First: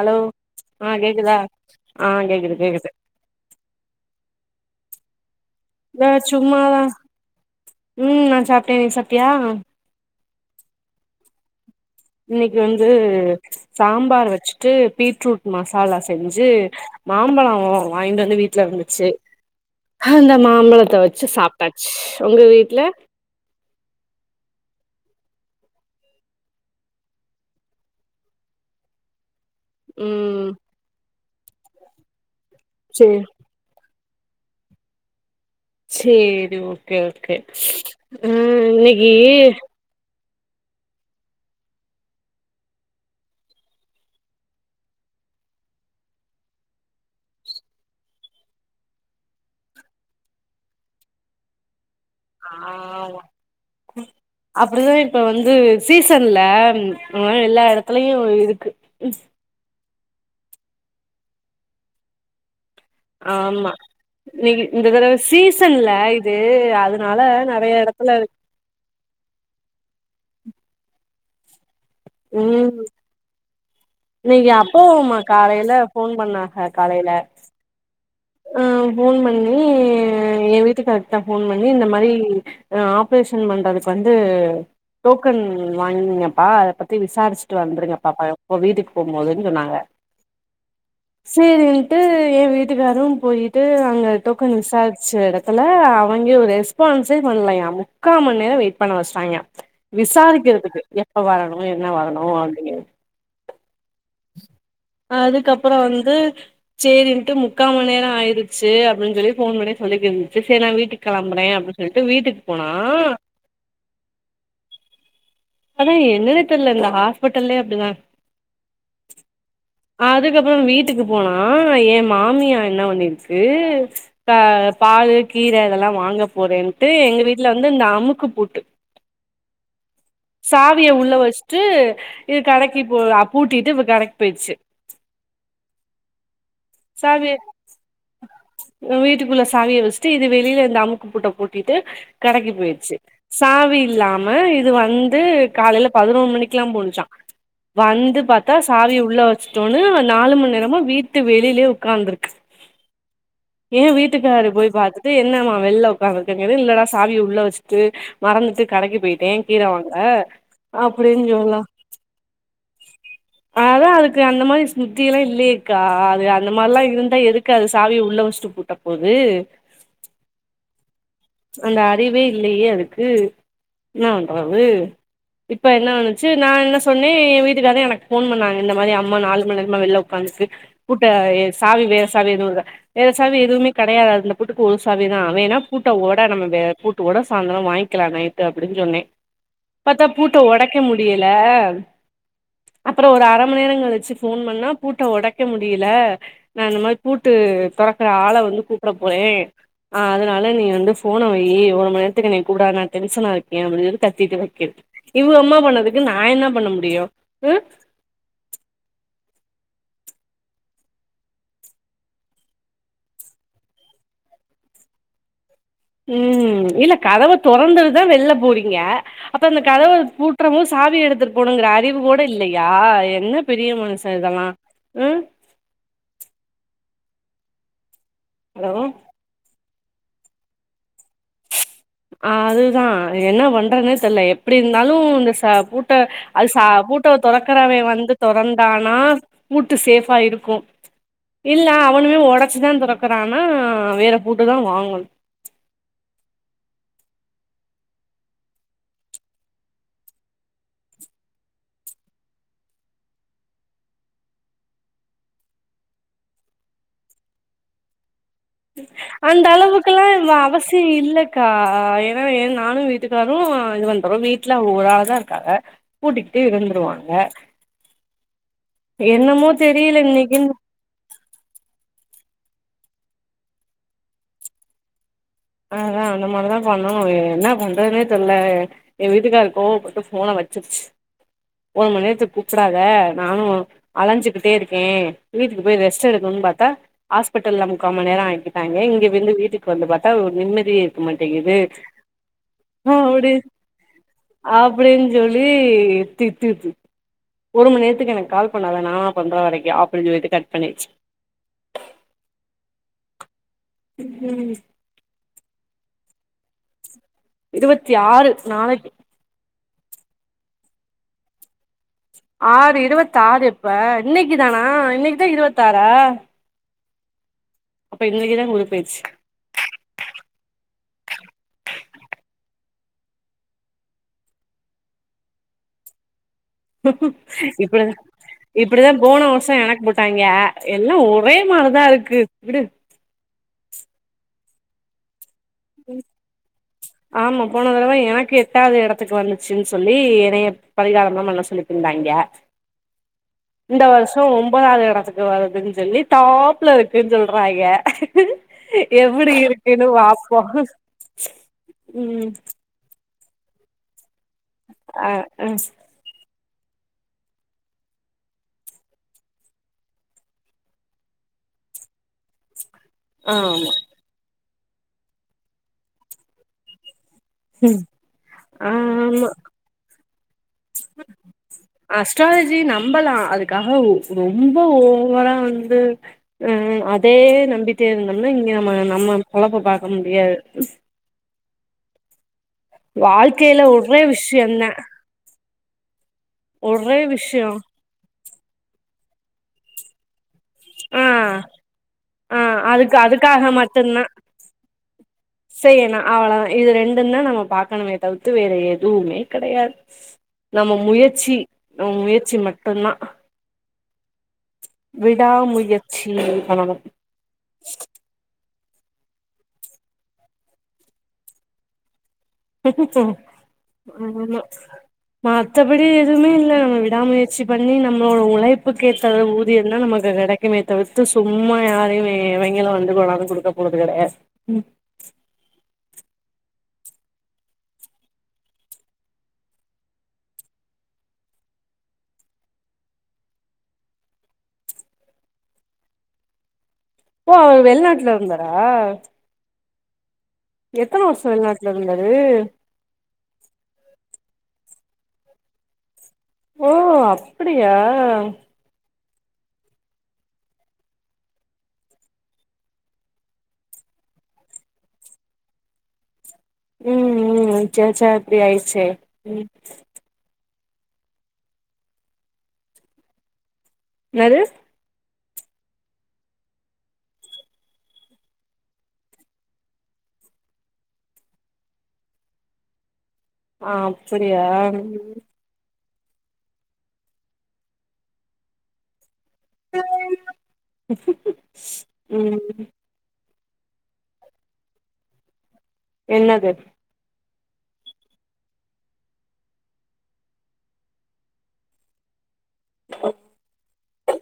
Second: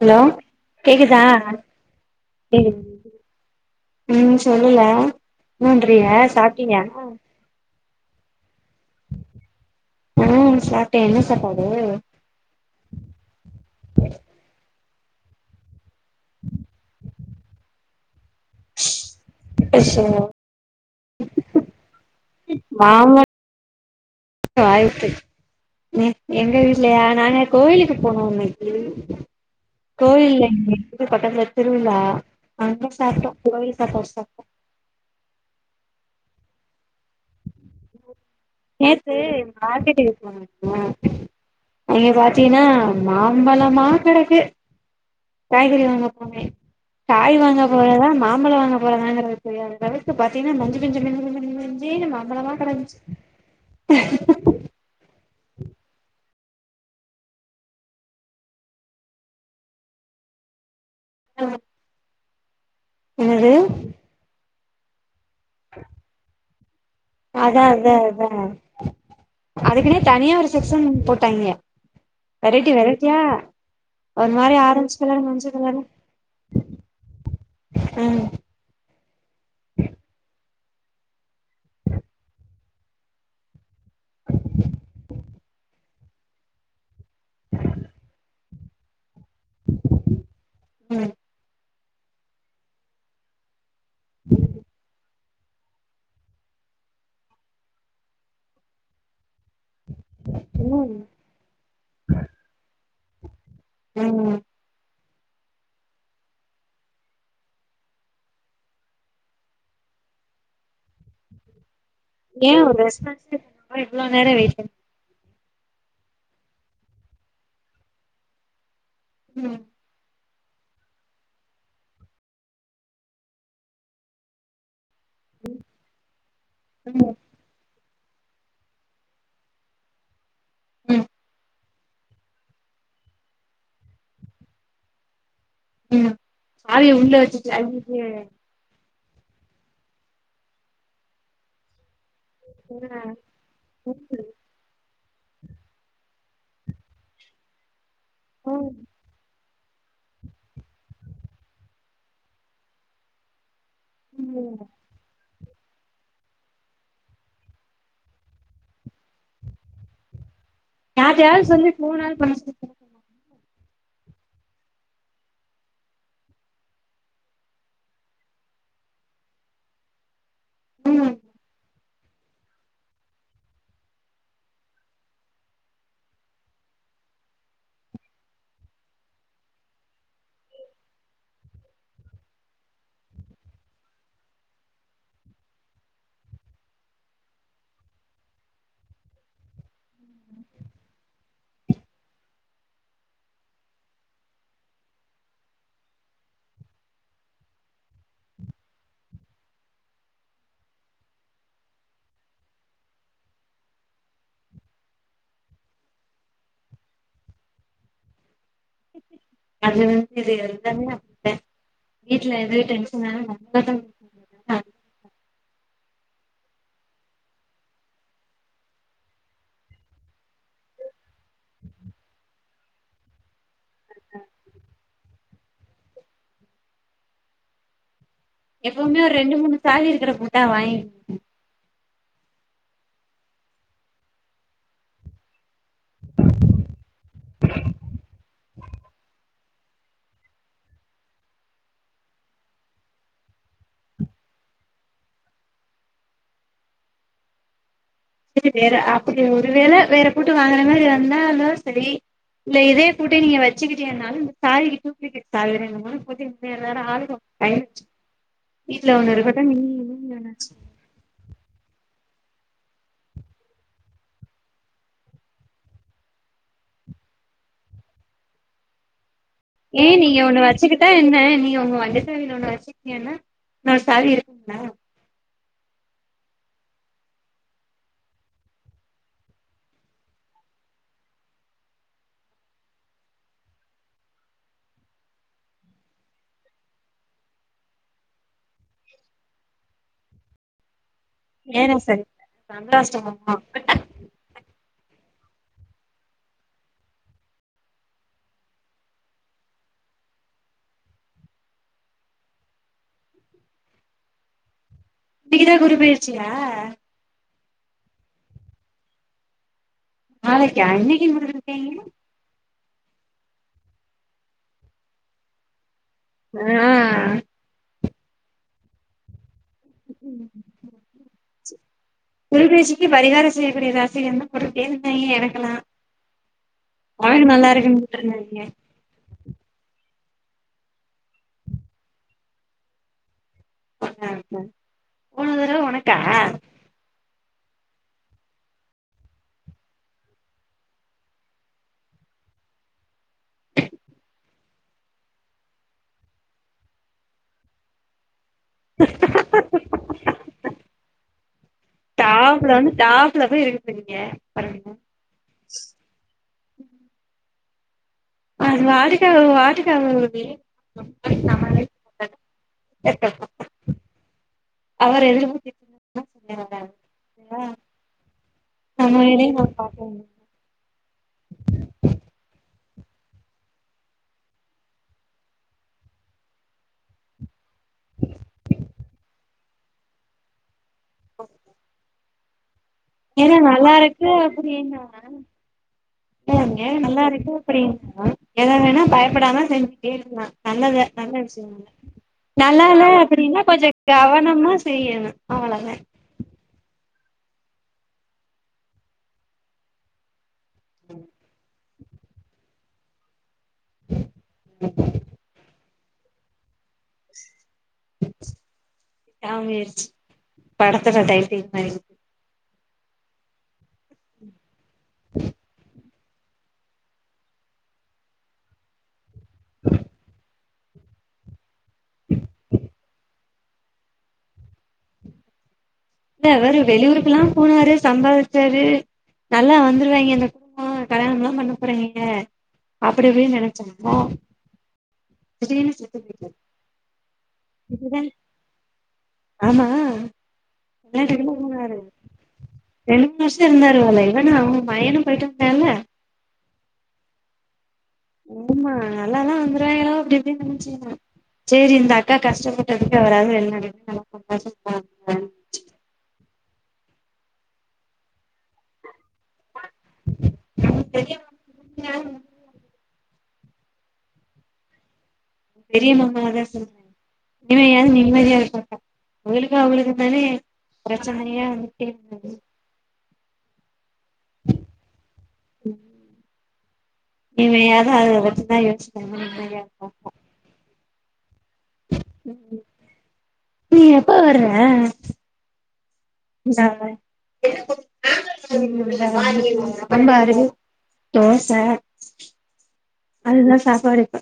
hello கேக்குதா ஆ கேக்குது கேக்குது [unintelligible] ம் சொல்லுல என்ன பண்றீக இதோ சும்மாதா சாப்டீங்கா ம் நா சாப்ட்டே நீ சாப்ட்டியா ம் சாப்ட்டே என்ன சாப்பாடு இன்னைக்கு வந்து சாம்பார் வச்சுட்டு பீட்ரூட் மசாலா செஞ்சு மாம்பழோ வாங்கிட்டு வந்து வீட் ல இருந்துச்சு ஸ்பெஷல் அந்த மாம்பழத்த வச்சு சாப்ட்டாச்சு உங்க வீட்ல ஆய்றதெட் எ எங்க வீட்லயா நாங்க கோயிலுக்கு போனோ இன்னைக்கி கோயில்ல ம் எங்க வீட்டுக்கு பக்கத்துல திருவிழா அங்க சேரி சாப்ட்டோ கோயில் சாப்பாடு சாப்ட்டோ சேரி ஓகே ஓகே ம் நேத்து இன்னைக்கு மார்க்கெட்டுக்கு போன ம் அங்க பாத்தீன்னா மாம்பழமா கெடக்கு காய்கறி வாங்கப்போனே காய் வாங்க போறதா மாம்பழோ வாங்க போறதாங்கறது தெரியாத அளவுக்கு பாத்தீங்கன்னா மஞ்ச மஞ்ச மஞ்ச மஞ்ச மஞ்ச மஞ்ச மஞ்சேனு மாம் பழமா கடந்துச் அப்படிதா இப்ப வந்து சீசன்ல்ல அதனால எல்லா எடத்துலயு இருக்கு ஆ ஆமா நீகு இந்த தடவ சீஸ் தன்ல்ல இது அதனால நறைய எடத்துல அது அதுக்குனே தனியா ஒரு செக்ஷன் போட்டாய்ங்க வெரைட்டி வெரைட்டியா ஒரு இன்னைக்கி மாரி அப்பு ஆரஞ்சு உமா கலர் மஞ்ச கலர் காலையில ஃபோன் பண்ணாஹ காலையில ம் அ ஃபோன் பண்ணி எ வீட்டுக்கார்க்தா ஃபோன் பண்ணி இந்த மாரி அ ஆப்ரேஷன் பண்றதுக்கு வந்து டோக்கன் வாங்கினிங்கப்பா அத பத்தி விசாரிச்சுட்டு வந்துருங்கப்பாப்பழோ ஓ வீட்டுக் போம்போதுன்னு சொன்னாங்க ம் சேரின்ட்டு எ வீட்டுக்காரும் போயி ட்டு அங்க டோக்கன் விசாரிச்சு எடத் துல அவேங்க ஒரு ரெஸ்பான்ஸே பண்லயா முக்கா மண் நேரம் வெயிட் பண்ண வச்சுறாய்க விசாரிக்கறதுக்கு ம் எப்ப வரணு என்ன வரணு அப்டிங்கிறதுக் ம் அதுக்கப்புறோ வந்து சேரின்ட்டு முக்கா மண் நேரோ ஆயிடுச்சு அப்டின்னு சொல்லி ஃபோன் பண்ணி சொல்லிக் இருந்ச்சு சேரி நா வீட்டுக்கு கெளம்புற அப்டி சொல்ட்டு வீட்டுக்கு போனா ஆ இவ்ளோ நேரோ வெயிட் பண் அதா என்னென்னே தெரில இந்த ஹாஸ்பிட்டல்லே அப்டிதா ம் அதுக்கப்பறோ வீட்டுக்கு போனா ஏ மாமியா என்ன பண்ணிருக்கு ப பாலு கீர இதெல்லா வாங்க போறேன்ட்டு ம் எங்க வீட்ல வந்து இந்த அமுக்கு பூட்டு சாவிய ம் உள்ள வச்சுட்டு இது கடைக்கி போ பூட்டிட்டு கடைக்கி போயிருச்சி ம் சாவிய உள்ள வச்சுட்டு அய்யய்ய வீட்டுக்குள்ள சாவிய வச்சுட்டு இது வெளில இந்த அமுக்கு பூட்ட பூட்டிட்டு கடைக்கி போயிருச்சி சாவி இல்லாம இது வந்து காலேல பதினொரு மணிக்குல்லா போணுச்சா வந்து ஆ பாத்தா ம் சாவிய உள்ள வச் சிட்டோன்னு நாலு மணி நேரமா வீட்டு வெளிலயே உக்காந்துருக்கு ஏ வீட்டுக்காரு ம் போய் பாத்துட்டு என்னம்மா வெள்ள உக்காந்திருக்க கேட்டதுக்கு இல்லடா சாவிய உள்ள வச்சுட்டு மறந்துட்டு கடைக்கி போயிட்டே கீர வாங்க அப்டின்னு யார்ட்டயாவது சொல்ல சொல்லி ஃபோனாது பண்ண சொல்லு அதா அதுக் கு அந்த மாரி ஸ்மிருத்தி எல்லா இல்லயேக்கா அது அந்த மாரிலா இருந்தா எதுக்கு அது சாவிய உள்ள வச்சுட்டு பூட்ட போது ம் அந்த அறிவே இல்லையே அதுக்கு என்ன பண்றது இப்ப என்ன பண்ணுச்சி நா என்ன சொன்னே ஏ வீட்டுக்காரர் எனக்கு ஃபோன் பண்ணாங்க இந்த மாரி அம்மா நாலு மணி நேரமா வெளில உக்காந்திருக்கு பூட்ட சாவி வேற சாவி எதுவு இருக்கா வேற சாவி எதுவுமே கெடையாது அந்த பூட்டுக்கு ஒரு சாவிதா வேணா பூட் ட ஒட நம்ம வேற பூட்டு கூட சாயிந்தறோ வாங்கிக்கிலா நைட்டு அப்டின் சொன்னே பத்தா பூட்ட ஒடைக்க முடியல அப்பறோ ஒரு அர மணி நேரோ கழிச்சி ஃபோன் பண்ணா பூட்ட ஒடைக்க முடியல நா இந்த மாரி பூட்டு தொறக்குற ஆள வந்து கூப்ட போறே ஆ அதனால நீ வந்து ஃபோன வையு ஒரு மணி நேரத்துக்கு என்ன கூப்டாத நா டென்ஷனா இருக்கே அப்டின்னு சொல்லி கத்தீட்டு வைக்கிது இவுக அம்மா பண்ணதுக்கு நா என்ன பண்ண முடியு ம் அது வந்து இது எல்லாமே அப்டிதா வீட்ல எதா டென்ஷன் ஆனா நம்மளதா ஆ ம் இல்ல கதவ தொறந்துட்டுதா வெளில போறீங்க அப்ப அந்த கதவ பூட்றம் போது சாவி எடுத்துட்டு போணுங்கிற அறிவு கூட இல்லையா என்ன பெரிய மனுஷ இதெல்லா ம் ஹலோ எப்பவுமே ஒரு ரெண்டு மூணு சாவி இருக்குற பூட்டா வாங்கி அதுதா என்ன பண்றதுன்னே தெர்ல எப்டி இருந்தாலு இந்த சா பூட் ட அது ச பூட்ட தொறக்குறவே வந்து தொறந்தானா பூட்டு சேஃபா இருக்கு இல்ல அவனுமே ஒடச்சிதா தொறக்குறான்னா வேற பூட்டு தா வாங்கணு செரி வேற அப்டி ஒரு வேள வேற பூட்டு வாங்குற மாரி வந்தாலு செரி இல்ல இதே பூட்ட நீங்க வச்சுக்கிட்டீங்கனாலு இந்த சாவிக்கு டூப்ளிகேட் சாவி வேணு டைம் ஆச்சு அந்த அளவுக்கு எல்லா இப்ப வச்சுக்கோங்க அவசி யோ இல்லக்கா ஏன்னா நானு வீட்டுக்காரு இது வண்ணுறோ வீட்ல அவுங்க ஒரு ஆள் தா இருக்காங்க பூட்டிக்கிட்டு இருந்துருவாங்க என்னமோ ஏ தெரியல நீங்க ஒன்னு இன்னைக்குன்னு வச்சிக்கிட் டா என்ன நீங்க ஒங்க வண்டி சாவில ஒன்னு வச்சிக்கிட்டிங்கன்னா இன்னொரு சாவி இருக்கும்ல அததா அந்த மாரிதா பண்ணணு வேற என்ன பண்ணுறதுன்னே தெரில எ வீட்டுக்கார் கோவப்பட்டு போன வச்சுருச்சு ஒரு மண் நேரத்துக் கூப்புடாத நானு அலஞ்சுக்கிட்டே இருக்கே வீட்டுக்கு போய் ரெஸ்ட் எடுக்கனு பாத்தா ஹாஸ்பெட்டல்ல முக்கா மண் நேரொ ஆக்கிட்டாங்கெ இங்க வெந்து வீட்டுக்கு வந்து பாத்தா ஒரு நிம்மதியே க்க மாட்டெங்குது ஏனா சரி ஆ அவ்டி சந்திராஷ்டமமா அப்டின் சொல்லி திட்டுது ஒரு மண் நேரத்துக்கு எனக்கு கால் பண்ண வேனா நா பண்ற வரைக்கு அப்டின் சொல்லிட்டு கட் பண்ணிர்ச்சு ம் ம் இன்னிக்கிதா குரு பெயர்ச்சியா இருவத்தி ஆறு நாளைக்கி நாளைக்கா இன்னக்கின் போட்டுகிட்டு இருக்காங்கெ ஆறு இருவத்தாறு எப்ப இன்னைக்கு தானா இன்னைக்கு தா இருவத்தாறா ஆ அப்ப இன்னைக்கு தா குரு பெயர்ச்சி [inaudible] குருப்பெயர்ச்சிக்கு பரிகாரொ செய்யக்கூடிய ராசி என்ன [unintelligible] எனக்கலா ஒனக் நல்லா இருக்குன்னு இப்டிதா போட்ருந்தாங்கெ இப்டிதா போன வருஷொ எனக்கு போட்டாங்கெ எல்லா ஒரே மாரிதா இருக்கு விடு ஆமா போன தரவ ஒனக்கா ஆமா போன தடவ எனக்கு எட்டாவ்து எடத்துக்கு வந்துச்சுன்னு சொல்லி என்னைய பரிகாரம்லா பண்ண சொல்லிட் இருந்தாங்கெ [inaudible] இந்த வருஷொ ஒன்பதாது எடத்துக்கு வருதுன்னு சொல்லி டாப்ல இருக்குன்னு சொல்றாங்கெ எப்புடி இருக்குன்னு பாப்போ ம் [unintelligible] டாப் [unintelligible] அ அ அது வாட்டுக்க அது வாட்டுக்க [unintelligible] ஆமா அவர் [inaudible] நம்ம ஆமா வேலை [unintelligible] அஸ்ட்ராலஜி நம்பலா அதுக்காக ஒ ரொம்ப ஓவரா வந்து ம் ம் அதே நம்பிட்டே இருந்தோம்னா இங்க நம்ம நம்ம பொழப்ப பாக்க முடியாது [inaudible] ஏனா வாழ்க்கையில நல்லா ஒரே இருக்கு அப்புடி விஷயந்தா என்ன [inaudible] [unintelligible] ஒரே நல்லத விஷயோ நல்ல ஆ [unintelligible] ஆ நல்லா இல்ல அதுக்கு அப்டின்னா அதுக்காக கொஞ்சொ மட்டுந்தா கவனமா செய்யணு அவ்வளவுதா செய்யணு அவ்ளோதா இது ரெண்டுந் தா நம்ம பாக்கணுமே தவுத்து வேற எதுவுமே கெடையாது நம்ம முயற்சி நம்ம முயற்சி மட்டுந்தா விடா முயற்சி பண்ணனு விடா முயற்சி படத்துல டைட்டில் மாதிரி ஆமா மத்தபடி எதுவுமே இல்ல நம்ம விடாமுயற்சி பண்ணி நம்ளோட உழைப்புக்கு ஏத்த ஊதியந் தா நமக்கு கெடைக் குமேர தவிர்த்து சும்மா யாரையு எ எவெங்கெலு வந்து கொண்டாந்து குடுக்க போறது இல்லல இல்ல அவரு வெளியூருக்குலா போனாரு சம்பாறுச்சாரு நல்லா வந்துருவாங்கெ இந்த குடும்பொ கல்யாணம்லா பண்ண போறாங்கெல அப்டி இப்டின் நெனச்சோம்னா எதுங்லுமே திருத்த முடியாது ஓ அவர் வெளிநாட்ல இருந்தாரா ஆமா எத்தன வர்ஷோ வெளிநாட்டுக்குலா வெளிநாட்ல போனாரு இருந்தாரு ரெண்டு மூண் வர்ஷோ இருந்தாரு வாலே இவனு அவங்க பையனும் போய்ட்டு வந்தாள ஓ அப்படியா ஆமா நல்லா தா வந்துருவாய்ங்களோ அப்டி இப்டின் நென்ச்சுக்குன சேரி இந்த அக்கா கஷ்டப்பட்டதுக்கு அவராது வெளிநாட்ல நல்லா சந்தோஷம் [inaudible] ம் ம் சே சா இப்டி ஆய்ச்சே [unintelligible] ஏன் வேணும் நேது பெரிய மாமாவ தா சொல்ற இனிம யாவது நிம்மதியா இருக்கக்கா இவளுக்கு அவளுக்கு தானே பிரச்சனையா வந்துட்டே இருந்தது ஆ அம்சுர்வ்யா இனிமேயாவது அவள பத்திதா யோசிச்ச ம் நீ எப்ப வர்ற என்னது நா வர்ற சாம்பாரு தோச அதுதா சாப்பாடு இப்ப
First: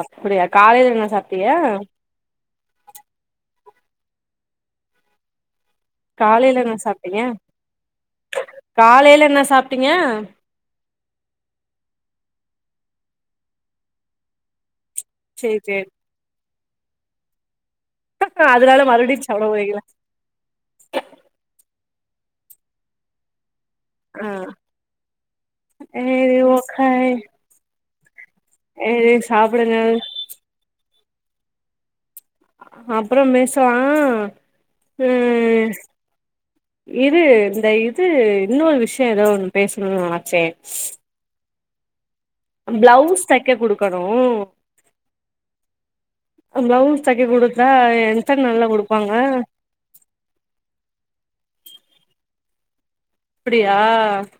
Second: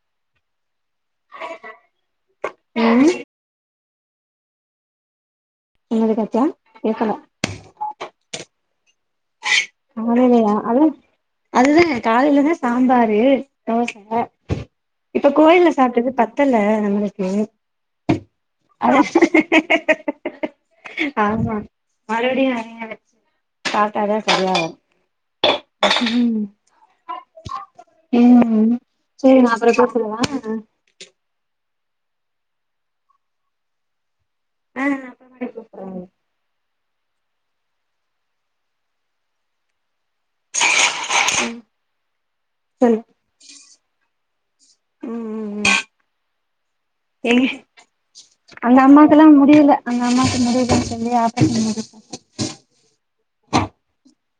அப்பிடியா காலையில் என்ன சாப்ட்டீங்க ம் என்னது காத்தியா காலையில என்ன கேக்கல சாப்பிட்டீங்க காலைய்லயா அவுல் அதுதாங்க காலையிலதா சாம்பாரு தோச இப்ப சேரி கோயில்ல சேரி சாப்ட்டது பத்தல்ல நம்ளுக்கு அதனால அ மறுபடியு சாப்ட போறீங்களா ஆமா மறுப்டியு அ வச்சு தாத்தா ஆ சரியா ஏரி ம் ஓகே ம் ம் ஏரி சரி நா அப்புறோ சாப்டுங்க கூப்பிடவா அப்புறம் மேசலா ஆ அப்றமேட்டு ம் கூப்பட்றேங்க இரு இந்த இது இன்னொரு விஷ்யோ ஏதோ ஒண்ணு பேசணு நெனச்ச ம் சொல்லு பிளவுஸ் தெக்க குடுக்கணு ம் ம் ம் பிளவுஸ் தெக்க எங்க குடுத்தா எத்தன் நாள்ல குடுப்பாங்க எங்க அம்மாக்கு முடிலன் சொல்லி [unintelligible] அப்டியா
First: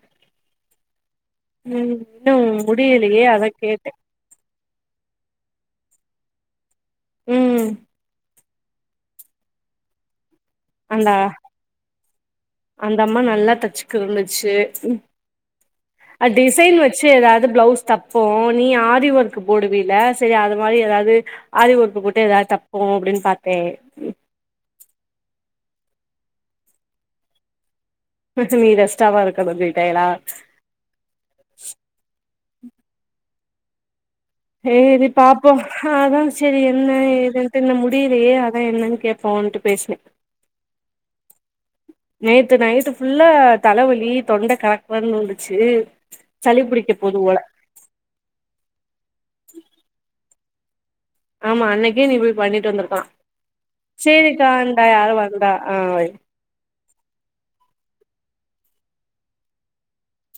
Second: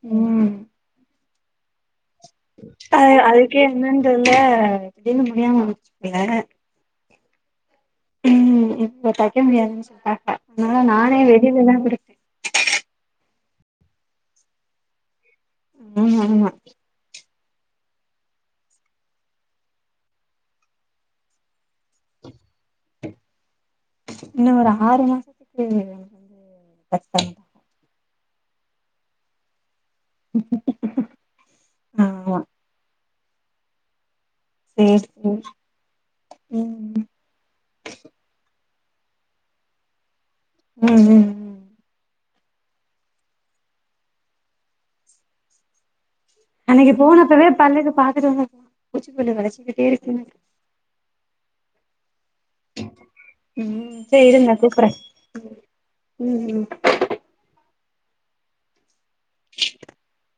ம் ம் இன்னும் முடியலயே அதா கேட்ட சொல்ங்க இன்னு முடியாம வச்சுக்கிங்க ம் ம் இப்ப தெக்க முடியாதுன் சொல்ட்டாங்க அதனால அந்த நானே வெளில தா குடுத் அந்த அம்மா நல்லா தச்சுக்குவன்னுச்சு ம் அ ஆமா டிசைன் வச் சி ஏதாவ்து ப்ளவ்ஸ் தப்போ நீ வர்க்கு போடுவில சரி அது மாதி ஏதாவ்து ஆரி வர்க்கு போட்டு ஏதா தப்போ அப்டின் பாத்தே இன்னு ஒரு ஆறு மாசத்துக்கு ஏஏ கத்தன் ப்ருத்துவி ரெஸ்டாவா இருக்கத ஜொல்ட்டே எலா ஆமா சேரி ஹேரி சேரி பாப்போ அதா சேரி என்ன ம் ஏதுன் துன்னு முடிலியே அதா என்னன்னு கேப்போன்ட்டு பேஸ்னே ம் ம் ம் நேத்து நைட்டு ஃபுல்லா தலவலி தொண்ட கலக்கலனூண்டுச்சு அன்னைக்கி போனப்பவே பல்லுக்கு பாத்துட்டு வந்த பா பூச்சி பல்லு கடச்சிக்கிட்டே இருக்கு எனக் ஆமா அன்னைக்கே நீ போய் பண்ணிட் வந்துருக்கலா ம் சேரி ச்சேரிக்கா இருங்க அண்டா கூப்புறே யாரு வந்தா ஆ வை ம் ம் [inaudible]